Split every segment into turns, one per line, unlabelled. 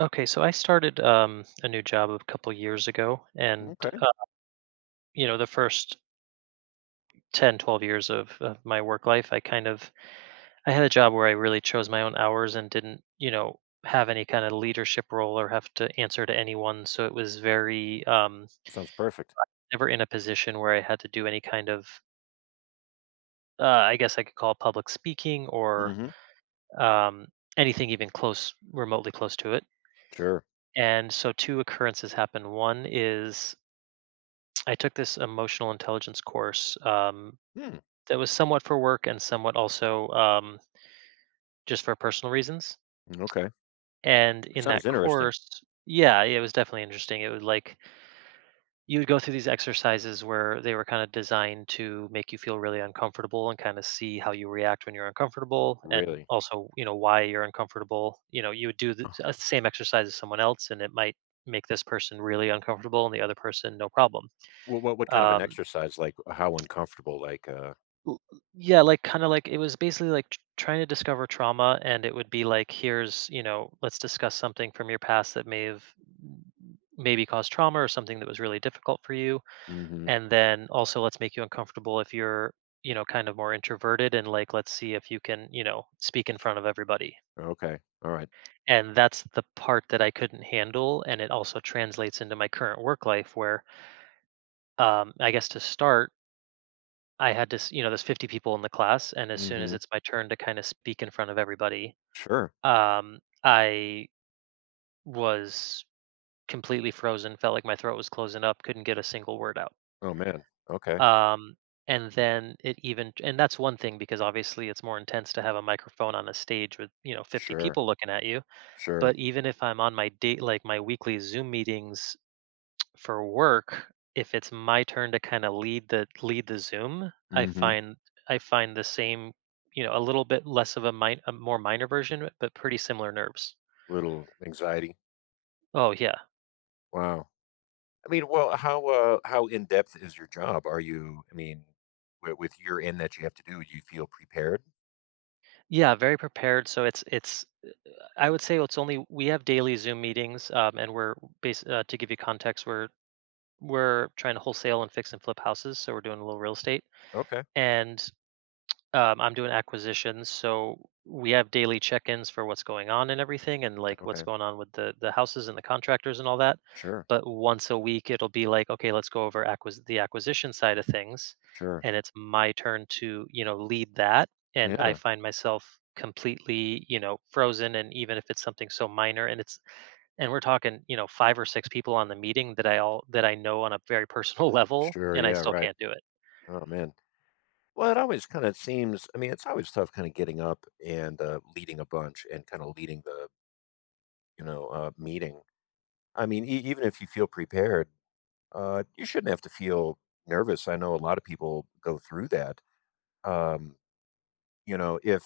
Okay, so I started a new job a couple years ago, and
Okay.
uh, you know, the first 10, 12 years of my work life, I kind of I had a job where I really chose my own hours and didn't, have any kind of leadership role or have to answer to anyone. So it was very
Sounds perfect.
never in a position where I had to do any kind of, I guess I could call it public speaking or
Hmm.
um, anything even close, remotely close to it.
Sure.
And so two occurrences happened. One is I took this emotional intelligence course
Hmm.
that was somewhat for work and somewhat also just for personal reasons.
Okay.
And in
Sounds
that
interesting.
course, yeah, it was definitely interesting. It was like you would go through these exercises where they were kind of designed to make you feel really uncomfortable and kind of see how you react when you're uncomfortable and
Really.
also, why you're uncomfortable. You know, you would do the same exercise as someone else and it might make this person really uncomfortable and the other person no problem.
What kind of an
um,
exercise? Like how uncomfortable? Like.
L Yeah, like, kinda like it was basically like tr trying to discover trauma, and it would be like, "Here's," you know, "let's discuss something from your past that may have maybe caused trauma or something that was really difficult for you,
Hmm.
and then also let's make you uncomfortable if you're, kind of more introverted, and, like, let's see if you can, speak in front of everybody."
Okay. All right.
And that's the part that I couldn't handle, and it also translates into my current work life where, I guess to start I had to s you know, there's 50 people in the class, and as soon as
Mm-hmm.
it's my turn to kinda speak in front of everybody,
Sure.
I was completely frozen, felt like my throat was closing up, couldn't get a single word out.
Oh man. Okay.
Um, and then it even and that's one thing because obviously it's more intense to have a microphone on a stage with, 50
Sure.
people looking at you,
Sure.
but even if I'm on my date, like, my weekly Zoom meetings for work, if it's my turn to kind of lead the Zoom, I
Mm-hmm.
find I find the same, you know, a little bit less of a, min- a more minor version, but pretty similar nerves.
Little anxiety.
Oh yeah,
Wow. I mean, well, how in depth is your job? Are you? I mean, with your in that you have to do, you feel prepared?
yeah, very prepared. So it's I would say it's only we have daily Zoom meetings, and we're bas to give you context, we're trying to wholesale and fix and flip houses, so we're doing a little real estate,
Okay.
and I'm doing acquisitions, so we have daily check-ins for what's going on and everything, and like what's
Okay.
going on with the houses and the contractors and all that.
Sure.
But once a week, it'll be like, okay, let's go over the acquisition side of things,
Sure.
and it's my turn to lead that, and I
Yeah.
find myself completely frozen, and even if it's something so minor, and it's and we're talking, 5 or 6 people on the meeting that I all that I know on a very personal level,
Sure.
and I
Yeah.
still
Right.
can't do it.
Oh man. Well, it always kinda seems, I mean, it's always tough kinda getting up and leading a bunch and kinda leading the meeting. I mean, e even if you feel prepared, you shouldn't have to feel nervous. I know a lot of people go through that. Um, if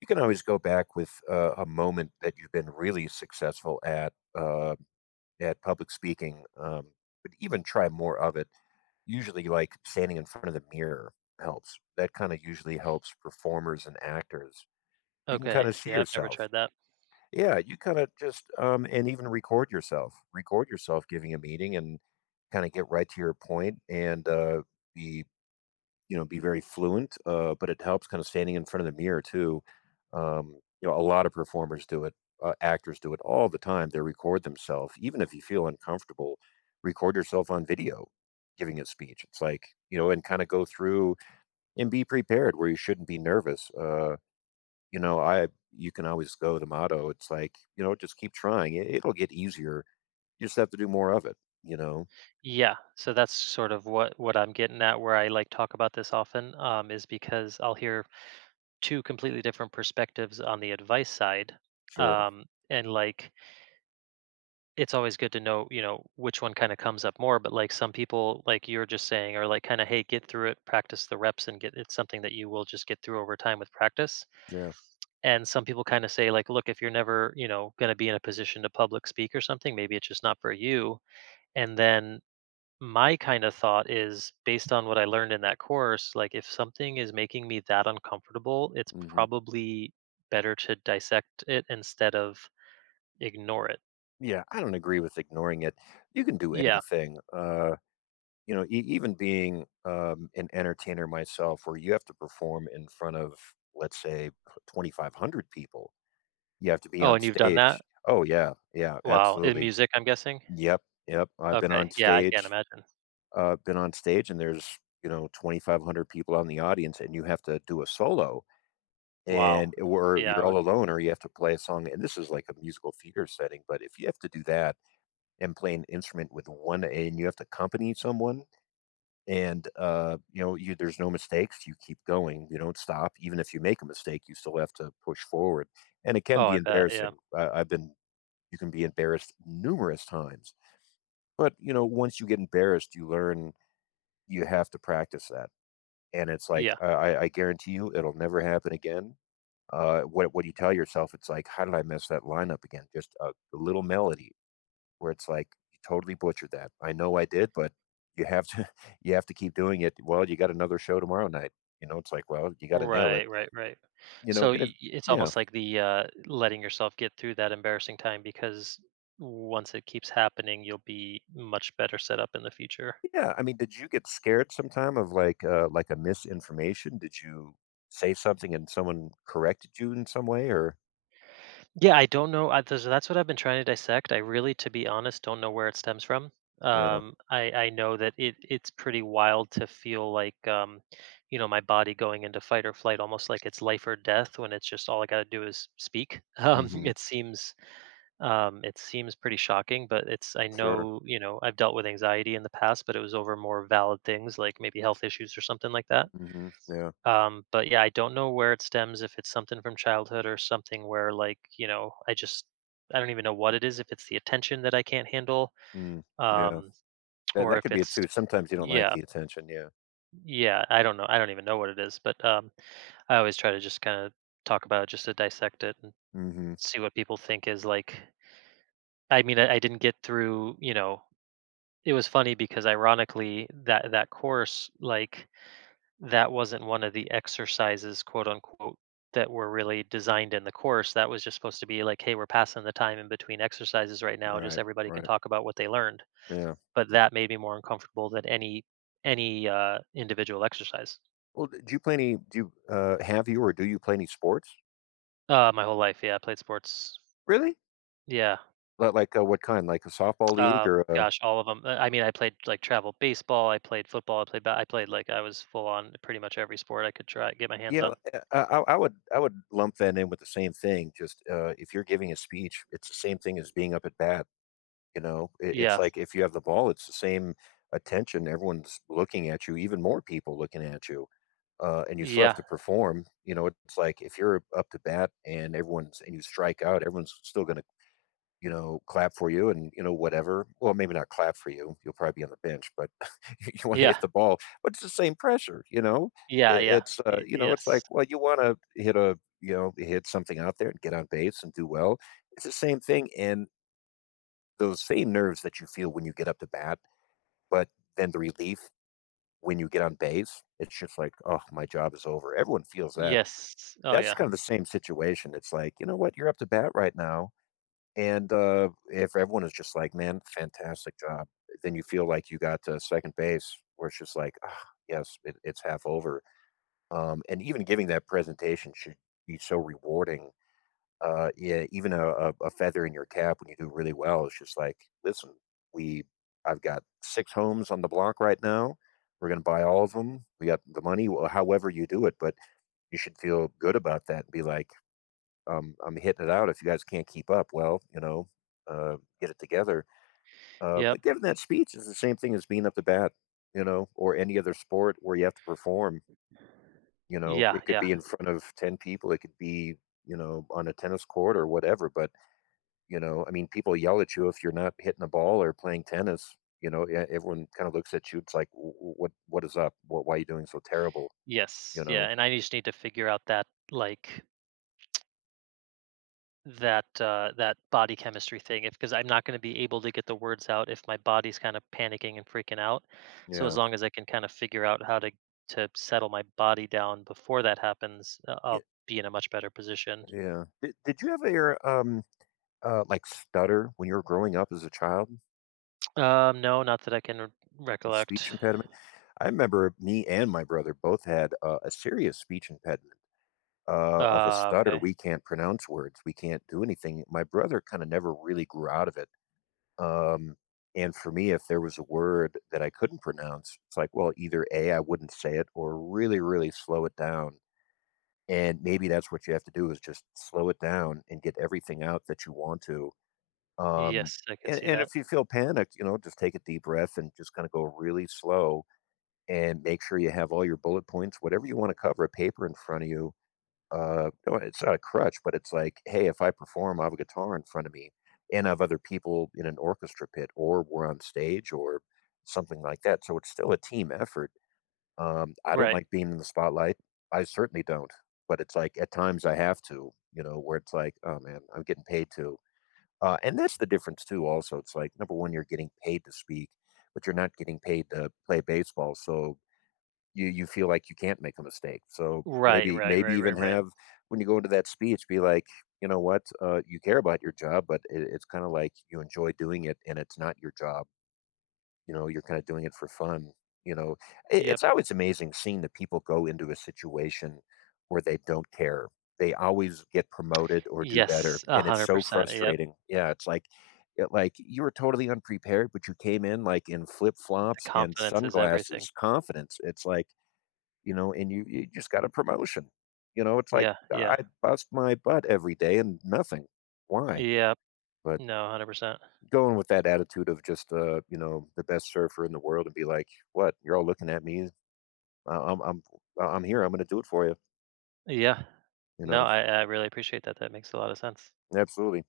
you can always go back with a moment that you've been really successful at public speaking, but even try more of it. Usually, like, standing in front of the mirror helps. That kinda usually helps performers and actors. You can kinda
Okay,
see
yeah, I've never
yourself.
tried that.
Yeah, you kinda just, and even record yourself. Record yourself giving a meeting and kinda get right to your point and, be be very fluent, but it helps kinda standing in front of the mirror too. A lot of performers do it, actors do it all the time. They record themselves. Even if you feel uncomfortable, record yourself on video giving a speech. It's like, and kinda go through and be prepared where you shouldn't be nervous, you know, I you can always go the motto. It's like, just keep trying. It'll get easier. You just have to do more of it, you know?
Yeah, so that's sort of what I'm getting at where I, like, talk about this often, is because I'll hear two completely different perspectives on the advice side,
Sure.
um, and, like, it's always good to know, which one kind of comes up more. But like some people, like you're just saying, are like kind of, hey, get through it, practice the reps, and get it's something that you will just get through over time with practice.
Yeah.
And some people kind of say, like, look, if you're never, going to be in a position to public speak or something, maybe it's just not for you. And then my kind of thought is based on what I learned in that course, like if something is making me that uncomfortable, it's
Hmm.
probably better to dissect it instead of ignore it.
Yeah. I don't agree with ignoring it. You can do
Yeah.
anything. Even being an entertainer myself, where you have to perform in front of, let's say, 2,500 people, you have to be
Oh,
on
and you've done that?
stage. Oh, yeah. Yeah.
Wow, in
Absolutely.
music, I'm guessing?
Yep. Yep. I've been on
Okay, yeah, I can't
stage,
imagine.
been on stage, and there's 2,500 people on the audience, and you have to do a solo and
Wow.
or
Yeah,
you're
I
all
would.
alone or you have to play a song, and this is like a musical theater setting, but if you have to do that and play an instrument with one and you have to accompany someone, and you there's no mistakes. You keep going, you don't stop even if you make a mistake, you still have to push forward, and it can
Oh,
be
I bet, yeah.
embarrassing. I, I've been you can be embarrassed numerous times, but once you get embarrassed you learn you have to practice that. And it's like,
Yeah.
I guarantee you it'll never happen again. What you tell yourself, it's like, how did I mess that line up again? Just a little melody where it's like, you totally butchered that. I know I did, but you have to you have to keep doing it. Well, you got another show tomorrow night. It's like, well, you got to nail it.
Right, right, right.
You know,
So,
and if
y y it's
yeah,
almost like the, letting yourself get through that embarrassing time because once it keeps happening, you'll be much better set up in the future.
yeah. I mean, did you get scared sometime of like a misinformation? Did you say something and someone corrected you in some way, or
Yeah, I don't know. I, that's what I've been trying to dissect. I really, to be honest, don't know where it stems from.
yeah?
I know that it's pretty wild to feel like you know, my body going into fight or flight, almost like it's life or death when it's just all I got to do is speak.
Mm-hmm.
It seems pretty shocking, but it's I
Sure.
know, I've dealt with anxiety in the past, but it was over more valid things like maybe health issues or something like that.
Mm-hmm. Yeah.
But yeah, I don't know where it stems, if it's something from childhood or something where, like, I just I don't even know what it is, if it's the attention that I can't handle,
Mm. Yeah.
um,
That
or
that
if
could be it
it's
too. Sometimes you don't like
yeah,
the attention, yeah.
yeah, I don't know. I don't even know what it is, but I always try to just kind of talk about it just to dissect it and
Mhm.
see what people think is like. I mean, I didn't get through, it was funny because ironically that course, like that wasn't one of the exercises, quote unquote, that were really designed in the course. That was just supposed to be like, hey, we're passing the time in between exercises right now. Just
Right,
everybody can
right.
talk about what they learned.
Yeah.
But that made me more uncomfortable than any individual exercise.
Well, d do you play any do you, have you or do you play any sports?
My whole life, yeah, I played sports.
Really?
Yeah,
Li like, what kind? Like a softball league or a.
gosh, all of them. I mean, I played like travel baseball. I played football. I played. I played like I was full on pretty much every sport I could try get my hands
Yeah, well,
on.
I would lump that in with the same thing, just, if you're giving a speech, it's the same thing as being up at bat. It's
Yeah,
like if you have the ball, it's the same attention. Everyone's looking at you, even more people looking at you, and you still have
yeah,
to perform. It's like if you're up to bat and everyone's and you strike out, everyone's still going to clap for you and whatever. Well, maybe not clap for you. You'll probably be on the bench, but you want to
yeah,
hit the ball. But it's the same pressure. You know,
yeah,
it,
yeah.
it's uh,
Y-
you know, it's like,
yes,
well, you want to hit a you know hit something out there and get on base and do well. It's the same thing, and those same nerves that you feel when you get up to bat, but then the relief when you get on base, it's just like, oh, my job is over. Everyone feels that.
Yes. Oh
That's
yeah.
kind of the same situation. It's like, you know what, you're up to bat right now. And if everyone is just like, man, fantastic job, then you feel like you got to second base where it's just like, ah, yes, it's half over. And even giving that presentation should be so rewarding, yeah, even a feather in your cap when you do really well. It's just like, listen, we, I've got six homes on the block right now. We're going to buy all of them. We got the money, well, however you do it, but you should feel good about that and be like, I'm hitting it out. If you guys can't keep up, well, get it together. Uh,
Yep.
but giving that speech is the same thing as being up the bat, or any other sport where you have to perform. You know,
Yeah,
it could
yeah.
be in front of 10 people, it could be, on a tennis court or whatever, but people yell at you if you're not hitting the ball or playing tennis. Everyone kind of looks at you. It's like, "What is up? Why are you doing so terrible?" You
Yes.
know?
Yeah, and I just need to figure out that like that body chemistry thing if because I'm not going to be able to get the words out if my body's kind of panicking and freaking out. So as
Yeah,
long as I can kind of figure out how to settle my body down before that happens,
Y-
I'll be in a much better position.
yeah. Did you ever hear, like stutter when you were growing up as a child
No, not that I can
and
recollect.
speech impediment? I remember me and my brother both had a serious speech impediment, of a stutter.
Okay.
We can't pronounce words. We can't do anything. My brother kind of never really grew out of it. Um, and for me, if there was a word that I couldn't pronounce, it's like, well, either A, I wouldn't say it, or really, really slow it down. And maybe that's what you have to do, is just slow it down and get everything out that you want to. Um,
Yes, I could
and,
see
and
that.
if you feel panicked, just take a deep breath and just kind of go really slow, and make sure you have all your bullet points, whatever you want to cover, a paper in front of you. No, it's not a crutch, but it's like, hey, if I perform, I have a guitar in front of me and I have other people in an orchestra pit or we're on stage or something like that. So it's still a team effort. I don't
Right.
like being in the spotlight. I certainly don't. But it's like at times I have to, where it's like, oh man, I'm getting paid to. And that's the difference too. Also, it's like number one, you're getting paid to speak, but you're not getting paid to play baseball. So you feel like you can't make a mistake. So
Right,
maybe
right,
maybe
right, right,
even
right.
have when you go into that speech, be like, you know what, you care about your job, but it's kind of like you enjoy doing it, and it's not your job. You're kind of doing it for fun. You know, it,
Yep.
it's always amazing seeing the people go into a situation where they don't care. They always get promoted or do better,
Yes,
and it's so
100%, yep.
frustrating. Yeah, it's like like you were totally unprepared, but you came in like in flip
The
flops and
confidence is everything.
sunglasses, confidence. It's like and you just got a promotion. It's like
Yeah, yeah.
I bust my butt every day and nothing. Why?
Yep.
But
No, 100%.
going with that attitude of just the best surfer in the world and be like, "What? You're all looking at me. I- I'm I'm I'm here. I'm going to do it for you."
Yeah.
You
No,
know,
I really appreciate that, that makes a lot of sense.
absolutely.